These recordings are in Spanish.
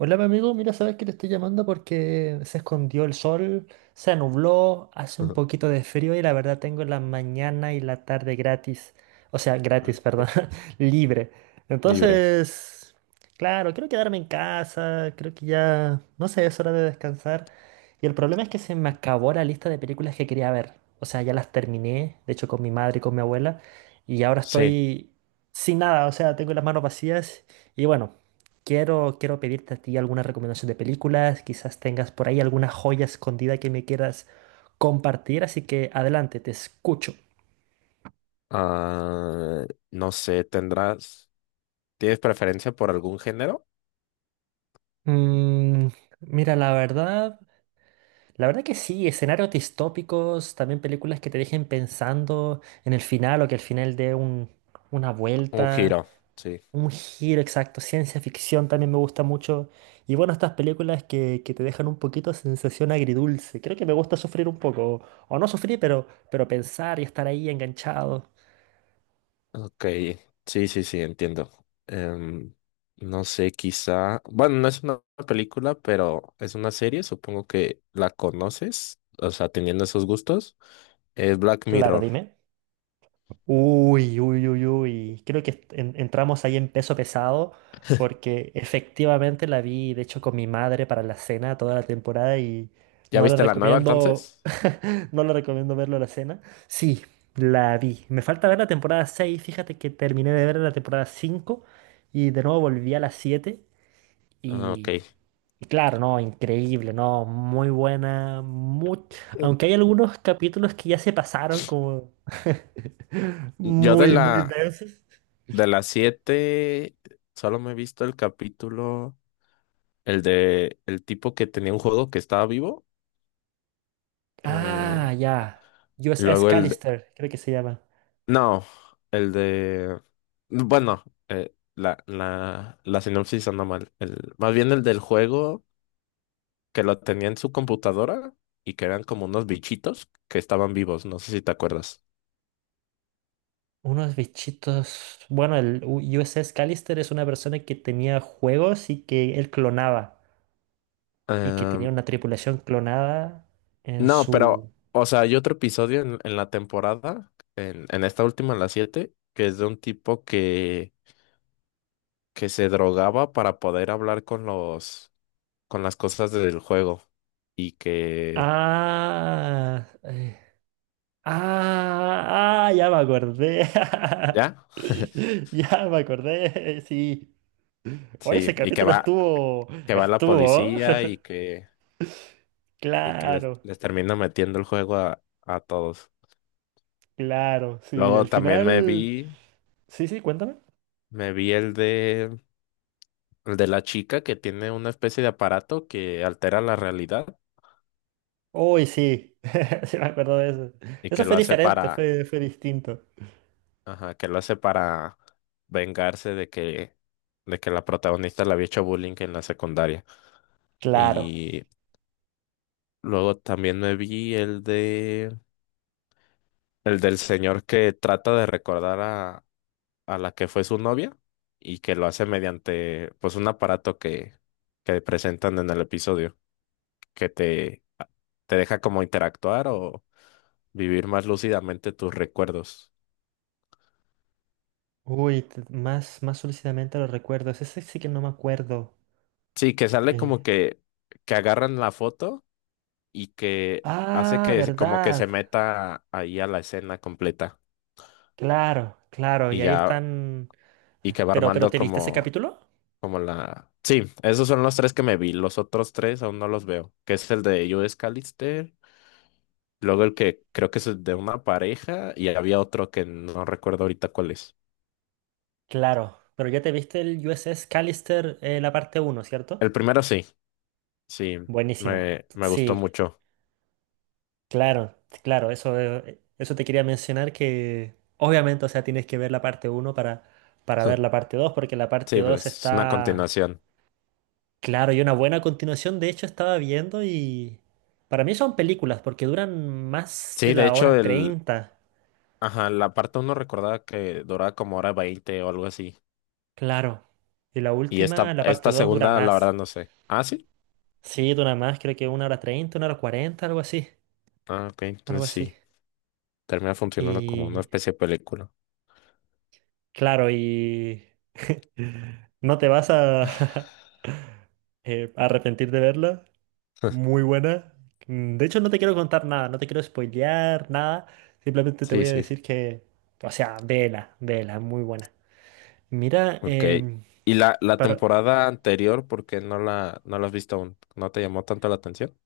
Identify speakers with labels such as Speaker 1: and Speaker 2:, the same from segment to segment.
Speaker 1: Hola, mi amigo. Mira, sabes que te estoy llamando porque se escondió el sol, se nubló, hace un
Speaker 2: Ujú.
Speaker 1: poquito de frío y la verdad tengo la mañana y la tarde gratis. O sea, gratis, perdón, libre.
Speaker 2: Libre.
Speaker 1: Entonces, claro, quiero quedarme en casa, creo que ya, no sé, es hora de descansar. Y el problema es que se me acabó la lista de películas que quería ver. O sea, ya las terminé, de hecho, con mi madre y con mi abuela, y ahora
Speaker 2: Sí.
Speaker 1: estoy sin nada, o sea, tengo las manos vacías y bueno. Quiero pedirte a ti alguna recomendación de películas, quizás tengas por ahí alguna joya escondida que me quieras compartir, así que adelante, te escucho.
Speaker 2: Ah, no sé, ¿Tienes preferencia por algún género?
Speaker 1: Mm, Mira, la verdad que sí, escenarios distópicos, también películas que te dejen pensando en el final o que al final dé una
Speaker 2: Un
Speaker 1: vuelta.
Speaker 2: giro, sí.
Speaker 1: Un giro exacto, ciencia ficción también me gusta mucho. Y bueno, estas películas que te dejan un poquito de sensación agridulce. Creo que me gusta sufrir un poco, o no sufrir, pero pensar y estar ahí enganchado.
Speaker 2: Ok. Sí, entiendo. Em, no sé, quizá. Bueno, no es una película, pero es una serie. Supongo que la conoces, o sea, teniendo esos gustos. Es Black
Speaker 1: Claro,
Speaker 2: Mirror.
Speaker 1: dime. Uy, uy, uy, uy. Creo que entramos ahí en peso pesado porque efectivamente la vi, de hecho, con mi madre para la cena toda la temporada y
Speaker 2: ¿Ya
Speaker 1: no le
Speaker 2: viste la nueva
Speaker 1: recomiendo,
Speaker 2: entonces?
Speaker 1: no le recomiendo verlo a la cena. Sí, la vi. Me falta ver la temporada 6. Fíjate que terminé de ver la temporada 5 y de nuevo volví a la 7
Speaker 2: Ah, ok.
Speaker 1: y claro, no, increíble, no, muy buena, aunque hay algunos capítulos que ya se pasaron como
Speaker 2: Yo de
Speaker 1: muy, muy
Speaker 2: la
Speaker 1: densos.
Speaker 2: de las siete solo me he visto el capítulo, el de el tipo que tenía un juego que estaba vivo. Eh,
Speaker 1: Ah, ya, USS
Speaker 2: luego el de-
Speaker 1: Callister, creo que se llama.
Speaker 2: no, el de bueno, la, la, la sinopsis anda mal. El, más bien el del juego que lo tenía en su computadora y que eran como unos bichitos que estaban vivos. ¿No sé si te acuerdas?
Speaker 1: Unos bichitos, bueno, el USS Callister es una persona que tenía juegos y que él clonaba y que tenía
Speaker 2: Em,
Speaker 1: una tripulación clonada en
Speaker 2: No, pero,
Speaker 1: su.
Speaker 2: o sea, hay otro episodio en la temporada, en esta última, en la 7, que es de un tipo que se drogaba para poder hablar con con las cosas del juego. Y que,
Speaker 1: Ah. Ah, ah, ya me acordé.
Speaker 2: ¿ya?
Speaker 1: Ya me acordé, sí. Oye,
Speaker 2: Sí,
Speaker 1: ese capítulo estuvo,
Speaker 2: que va la
Speaker 1: estuvo.
Speaker 2: policía y que
Speaker 1: Claro,
Speaker 2: les termina metiendo el juego a todos.
Speaker 1: claro, sí.
Speaker 2: Luego
Speaker 1: Al
Speaker 2: también
Speaker 1: final, sí, sí, cuéntame.
Speaker 2: me vi el de la chica que tiene una especie de aparato que altera la realidad
Speaker 1: Uy, sí, sí me acuerdo de eso.
Speaker 2: y
Speaker 1: Eso
Speaker 2: que lo
Speaker 1: fue
Speaker 2: hace
Speaker 1: diferente,
Speaker 2: para...
Speaker 1: fue distinto.
Speaker 2: Ajá, que lo hace para vengarse de que la protagonista le había hecho bullying en la secundaria.
Speaker 1: Claro.
Speaker 2: Y luego también me vi el de, el del señor que trata de recordar a la que fue su novia y que lo hace mediante, pues, un aparato que presentan en el episodio, que te, te deja como interactuar o vivir más lúcidamente tus recuerdos.
Speaker 1: Uy, más, más solicitamente los recuerdos. Ese sí sí que no me acuerdo.
Speaker 2: Sí,
Speaker 1: Eh,
Speaker 2: que agarran la foto y que hace
Speaker 1: Ah,
Speaker 2: que como que se
Speaker 1: verdad.
Speaker 2: meta ahí a la escena completa
Speaker 1: Claro, claro. Y
Speaker 2: y
Speaker 1: ahí
Speaker 2: ya,
Speaker 1: están.
Speaker 2: y que va
Speaker 1: Pero
Speaker 2: armando
Speaker 1: ¿te viste ese capítulo?
Speaker 2: como la... Sí, esos son los tres que me vi, los otros tres aún no los veo, que es el de Judas Callister, luego el que creo que es el de una pareja y había otro que no recuerdo ahorita cuál es.
Speaker 1: Claro, pero ya te viste el USS Callister, la parte uno, ¿cierto?
Speaker 2: El primero sí, sí,
Speaker 1: Buenísima.
Speaker 2: me gustó
Speaker 1: Sí,
Speaker 2: mucho.
Speaker 1: claro, claro, eso te quería mencionar que obviamente, o sea, tienes que ver la parte uno para ver la parte 2, porque la parte
Speaker 2: Sí,
Speaker 1: 2
Speaker 2: pues es una
Speaker 1: está,
Speaker 2: continuación.
Speaker 1: claro, y una buena continuación, de hecho estaba viendo y para mí son películas, porque duran más
Speaker 2: Sí,
Speaker 1: de
Speaker 2: de
Speaker 1: la
Speaker 2: hecho,
Speaker 1: hora 30.
Speaker 2: ajá, la parte uno recordaba que duraba como hora veinte o algo así.
Speaker 1: Claro. Y la
Speaker 2: Y
Speaker 1: última,
Speaker 2: esta,
Speaker 1: la parte
Speaker 2: esta
Speaker 1: 2, dura
Speaker 2: segunda, la verdad,
Speaker 1: más.
Speaker 2: no sé. Ah, sí.
Speaker 1: Sí, dura más, creo que una hora 30, una hora 40, algo así,
Speaker 2: Ah, ok.
Speaker 1: algo
Speaker 2: Entonces
Speaker 1: así.
Speaker 2: sí. Termina funcionando como una
Speaker 1: Y
Speaker 2: especie de película.
Speaker 1: claro, y no te vas a arrepentir de verla. Muy buena. De hecho, no te quiero contar nada, no te quiero spoilear nada. Simplemente te
Speaker 2: Sí,
Speaker 1: voy a
Speaker 2: sí.
Speaker 1: decir que, o sea, vela, vela, muy buena. Mira,
Speaker 2: Ok.
Speaker 1: em,
Speaker 2: ¿Y la
Speaker 1: para,
Speaker 2: temporada anterior, por qué no la has visto aún? ¿No te llamó tanto la atención?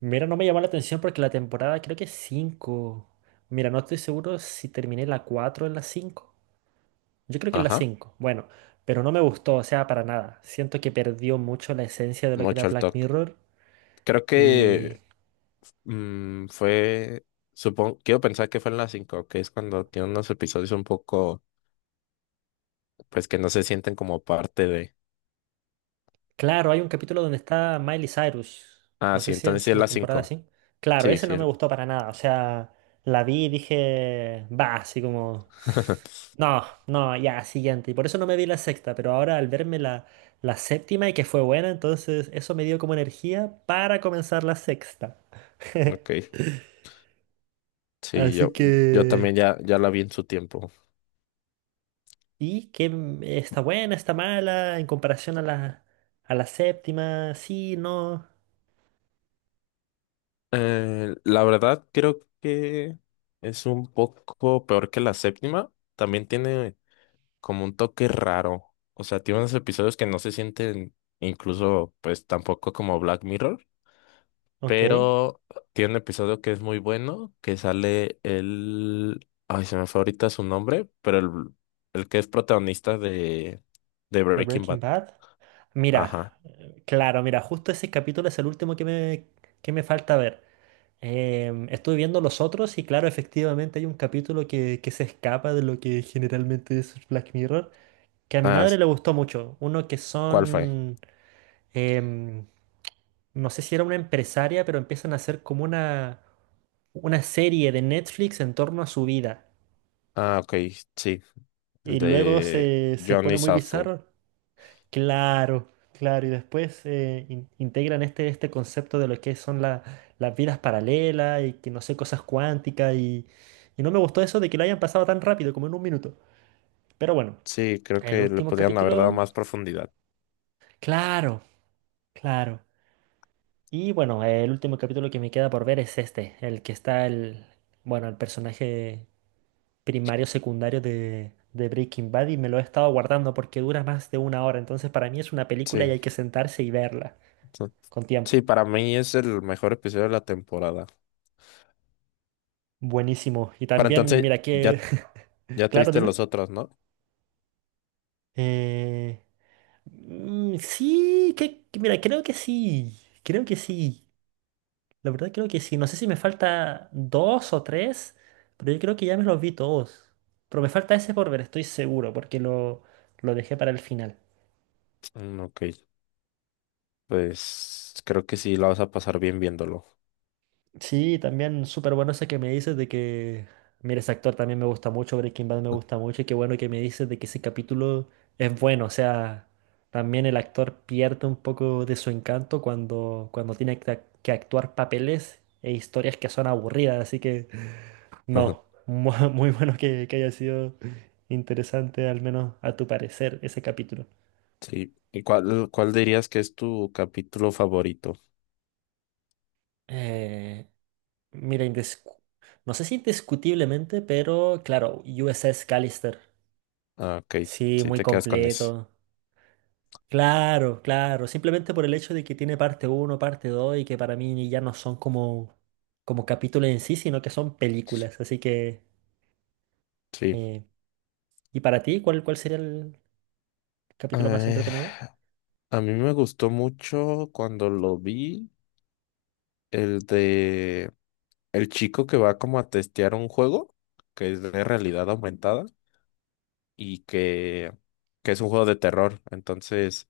Speaker 1: mira, no me llamó la atención porque la temporada creo que es 5. Mira, no estoy seguro si terminé la cuatro o en la cinco. Yo creo que en la
Speaker 2: Ajá.
Speaker 1: cinco. Bueno, pero no me gustó, o sea, para nada. Siento que perdió mucho la esencia de lo que era
Speaker 2: Mucho al
Speaker 1: Black
Speaker 2: toque.
Speaker 1: Mirror.
Speaker 2: Creo
Speaker 1: Y
Speaker 2: que fue... Supongo, quiero pensar que fue en la cinco, que es cuando tiene unos episodios un poco, pues que no se sienten como parte de.
Speaker 1: claro, hay un capítulo donde está Miley Cyrus.
Speaker 2: Ah,
Speaker 1: No
Speaker 2: sí,
Speaker 1: sé si
Speaker 2: entonces sí
Speaker 1: es
Speaker 2: es
Speaker 1: en la
Speaker 2: la
Speaker 1: temporada
Speaker 2: cinco.
Speaker 1: así. Claro,
Speaker 2: Sí,
Speaker 1: ese
Speaker 2: sí.
Speaker 1: no me
Speaker 2: Es-
Speaker 1: gustó para nada. O sea, la vi y dije, va, así como, no, no, ya, siguiente. Y por eso no me vi la sexta, pero ahora al verme la séptima y que fue buena, entonces eso me dio como energía para comenzar la sexta.
Speaker 2: Ok. Sí,
Speaker 1: Así
Speaker 2: yo
Speaker 1: que.
Speaker 2: también ya la vi en su tiempo.
Speaker 1: ¿Y qué está buena, está mala en comparación a la séptima? Sí, no.
Speaker 2: La verdad, creo que es un poco peor que la séptima. También tiene como un toque raro. O sea, tiene unos episodios que no se sienten incluso, pues tampoco como Black Mirror.
Speaker 1: Ok.
Speaker 2: Pero tiene un episodio que es muy bueno, que sale el... Ay, se me fue ahorita su nombre, pero el que es protagonista de
Speaker 1: ¿De
Speaker 2: Breaking
Speaker 1: Breaking
Speaker 2: Bad.
Speaker 1: Bad? Mira,
Speaker 2: Ajá.
Speaker 1: claro, mira, justo ese capítulo es el último que me falta ver. Estuve viendo los otros y claro, efectivamente hay un capítulo que se escapa de lo que generalmente es Black Mirror, que a mi
Speaker 2: Ah,
Speaker 1: madre le gustó mucho. Uno que
Speaker 2: ¿cuál fue?
Speaker 1: son, em, no sé si era una empresaria, pero empiezan a hacer como una serie de Netflix en torno a su vida.
Speaker 2: Ah, ok, sí, el
Speaker 1: Y luego
Speaker 2: de
Speaker 1: se
Speaker 2: Johnny
Speaker 1: pone muy
Speaker 2: Southpaw.
Speaker 1: bizarro. Claro, claro. Y después integran este concepto de lo que son las vidas paralelas y que no sé, cosas cuánticas. Y no me gustó eso de que lo hayan pasado tan rápido, como en un minuto. Pero bueno,
Speaker 2: Sí, creo
Speaker 1: el
Speaker 2: que le
Speaker 1: último
Speaker 2: podían haber dado
Speaker 1: capítulo.
Speaker 2: más profundidad.
Speaker 1: Claro, claro. Y bueno, el último capítulo que me queda por ver es este, el que está el personaje primario, secundario de Breaking Bad y me lo he estado guardando porque dura más de una hora. Entonces para mí es una película y
Speaker 2: Sí,
Speaker 1: hay que sentarse y verla
Speaker 2: sí,
Speaker 1: con tiempo.
Speaker 2: sí, para mí es el mejor episodio de la temporada.
Speaker 1: Buenísimo. Y
Speaker 2: Para
Speaker 1: también,
Speaker 2: entonces,
Speaker 1: mira que.
Speaker 2: ya, ya te
Speaker 1: Claro,
Speaker 2: viste
Speaker 1: dime.
Speaker 2: los otros, ¿no?
Speaker 1: Eh, sí, mira, creo que sí. Creo que sí. La verdad creo que sí. No sé si me falta dos o tres, pero yo creo que ya me los vi todos. Pero me falta ese por ver, estoy seguro, porque lo dejé para el final.
Speaker 2: Mm, ok, pues creo que sí, la vas a pasar bien viéndolo.
Speaker 1: Sí, también súper bueno ese que me dices de que, mira, ese actor también me gusta mucho, Breaking Bad me gusta mucho, y qué bueno que me dices de que ese capítulo es bueno, o sea, también el actor pierde un poco de su encanto cuando tiene que actuar papeles e historias que son aburridas, así que no, muy bueno que haya sido interesante, al menos a tu parecer, ese capítulo.
Speaker 2: Sí, ¿y cuál dirías que es tu capítulo favorito?
Speaker 1: Eh, mira, no sé si indiscutiblemente, pero claro, USS Callister.
Speaker 2: Ah, ok,
Speaker 1: Sí,
Speaker 2: sí,
Speaker 1: muy
Speaker 2: te quedas con ese.
Speaker 1: completo. Claro, claro. Simplemente por el hecho de que tiene parte uno, parte 2 y que para mí ya no son como, capítulos en sí, sino que son películas. Así que.
Speaker 2: Sí.
Speaker 1: eh, ¿Y para ti cuál sería el capítulo más
Speaker 2: Eh,
Speaker 1: entretenido?
Speaker 2: a mí me gustó mucho cuando lo vi. El de el chico que va como a testear un juego que es de realidad aumentada y que, que es un juego de terror. Entonces,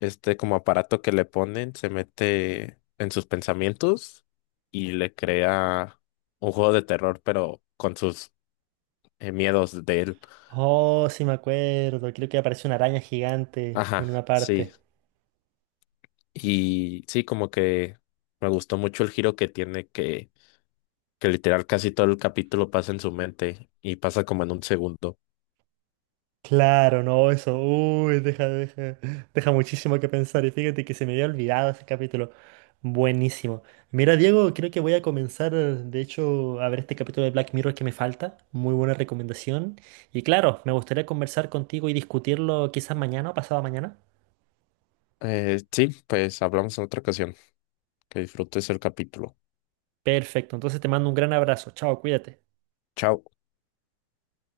Speaker 2: este como aparato que le ponen se mete en sus pensamientos y le crea un juego de terror, pero con sus miedos de él.
Speaker 1: Oh, sí me acuerdo. Creo que aparece una araña gigante en
Speaker 2: Ajá,
Speaker 1: una
Speaker 2: sí.
Speaker 1: parte.
Speaker 2: Y sí, como que me gustó mucho el giro que tiene que literal casi todo el capítulo pasa en su mente y pasa como en un segundo.
Speaker 1: Claro, no, eso, uy, deja, deja, deja muchísimo que pensar. Y fíjate que se me había olvidado ese capítulo. Buenísimo. Mira, Diego, creo que voy a comenzar, de hecho, a ver este capítulo de Black Mirror que me falta. Muy buena recomendación. Y claro, me gustaría conversar contigo y discutirlo quizás mañana o pasado mañana.
Speaker 2: Sí, pues hablamos en otra ocasión. Que disfrutes el capítulo.
Speaker 1: Perfecto, entonces te mando un gran abrazo. Chao, cuídate.
Speaker 2: Chao.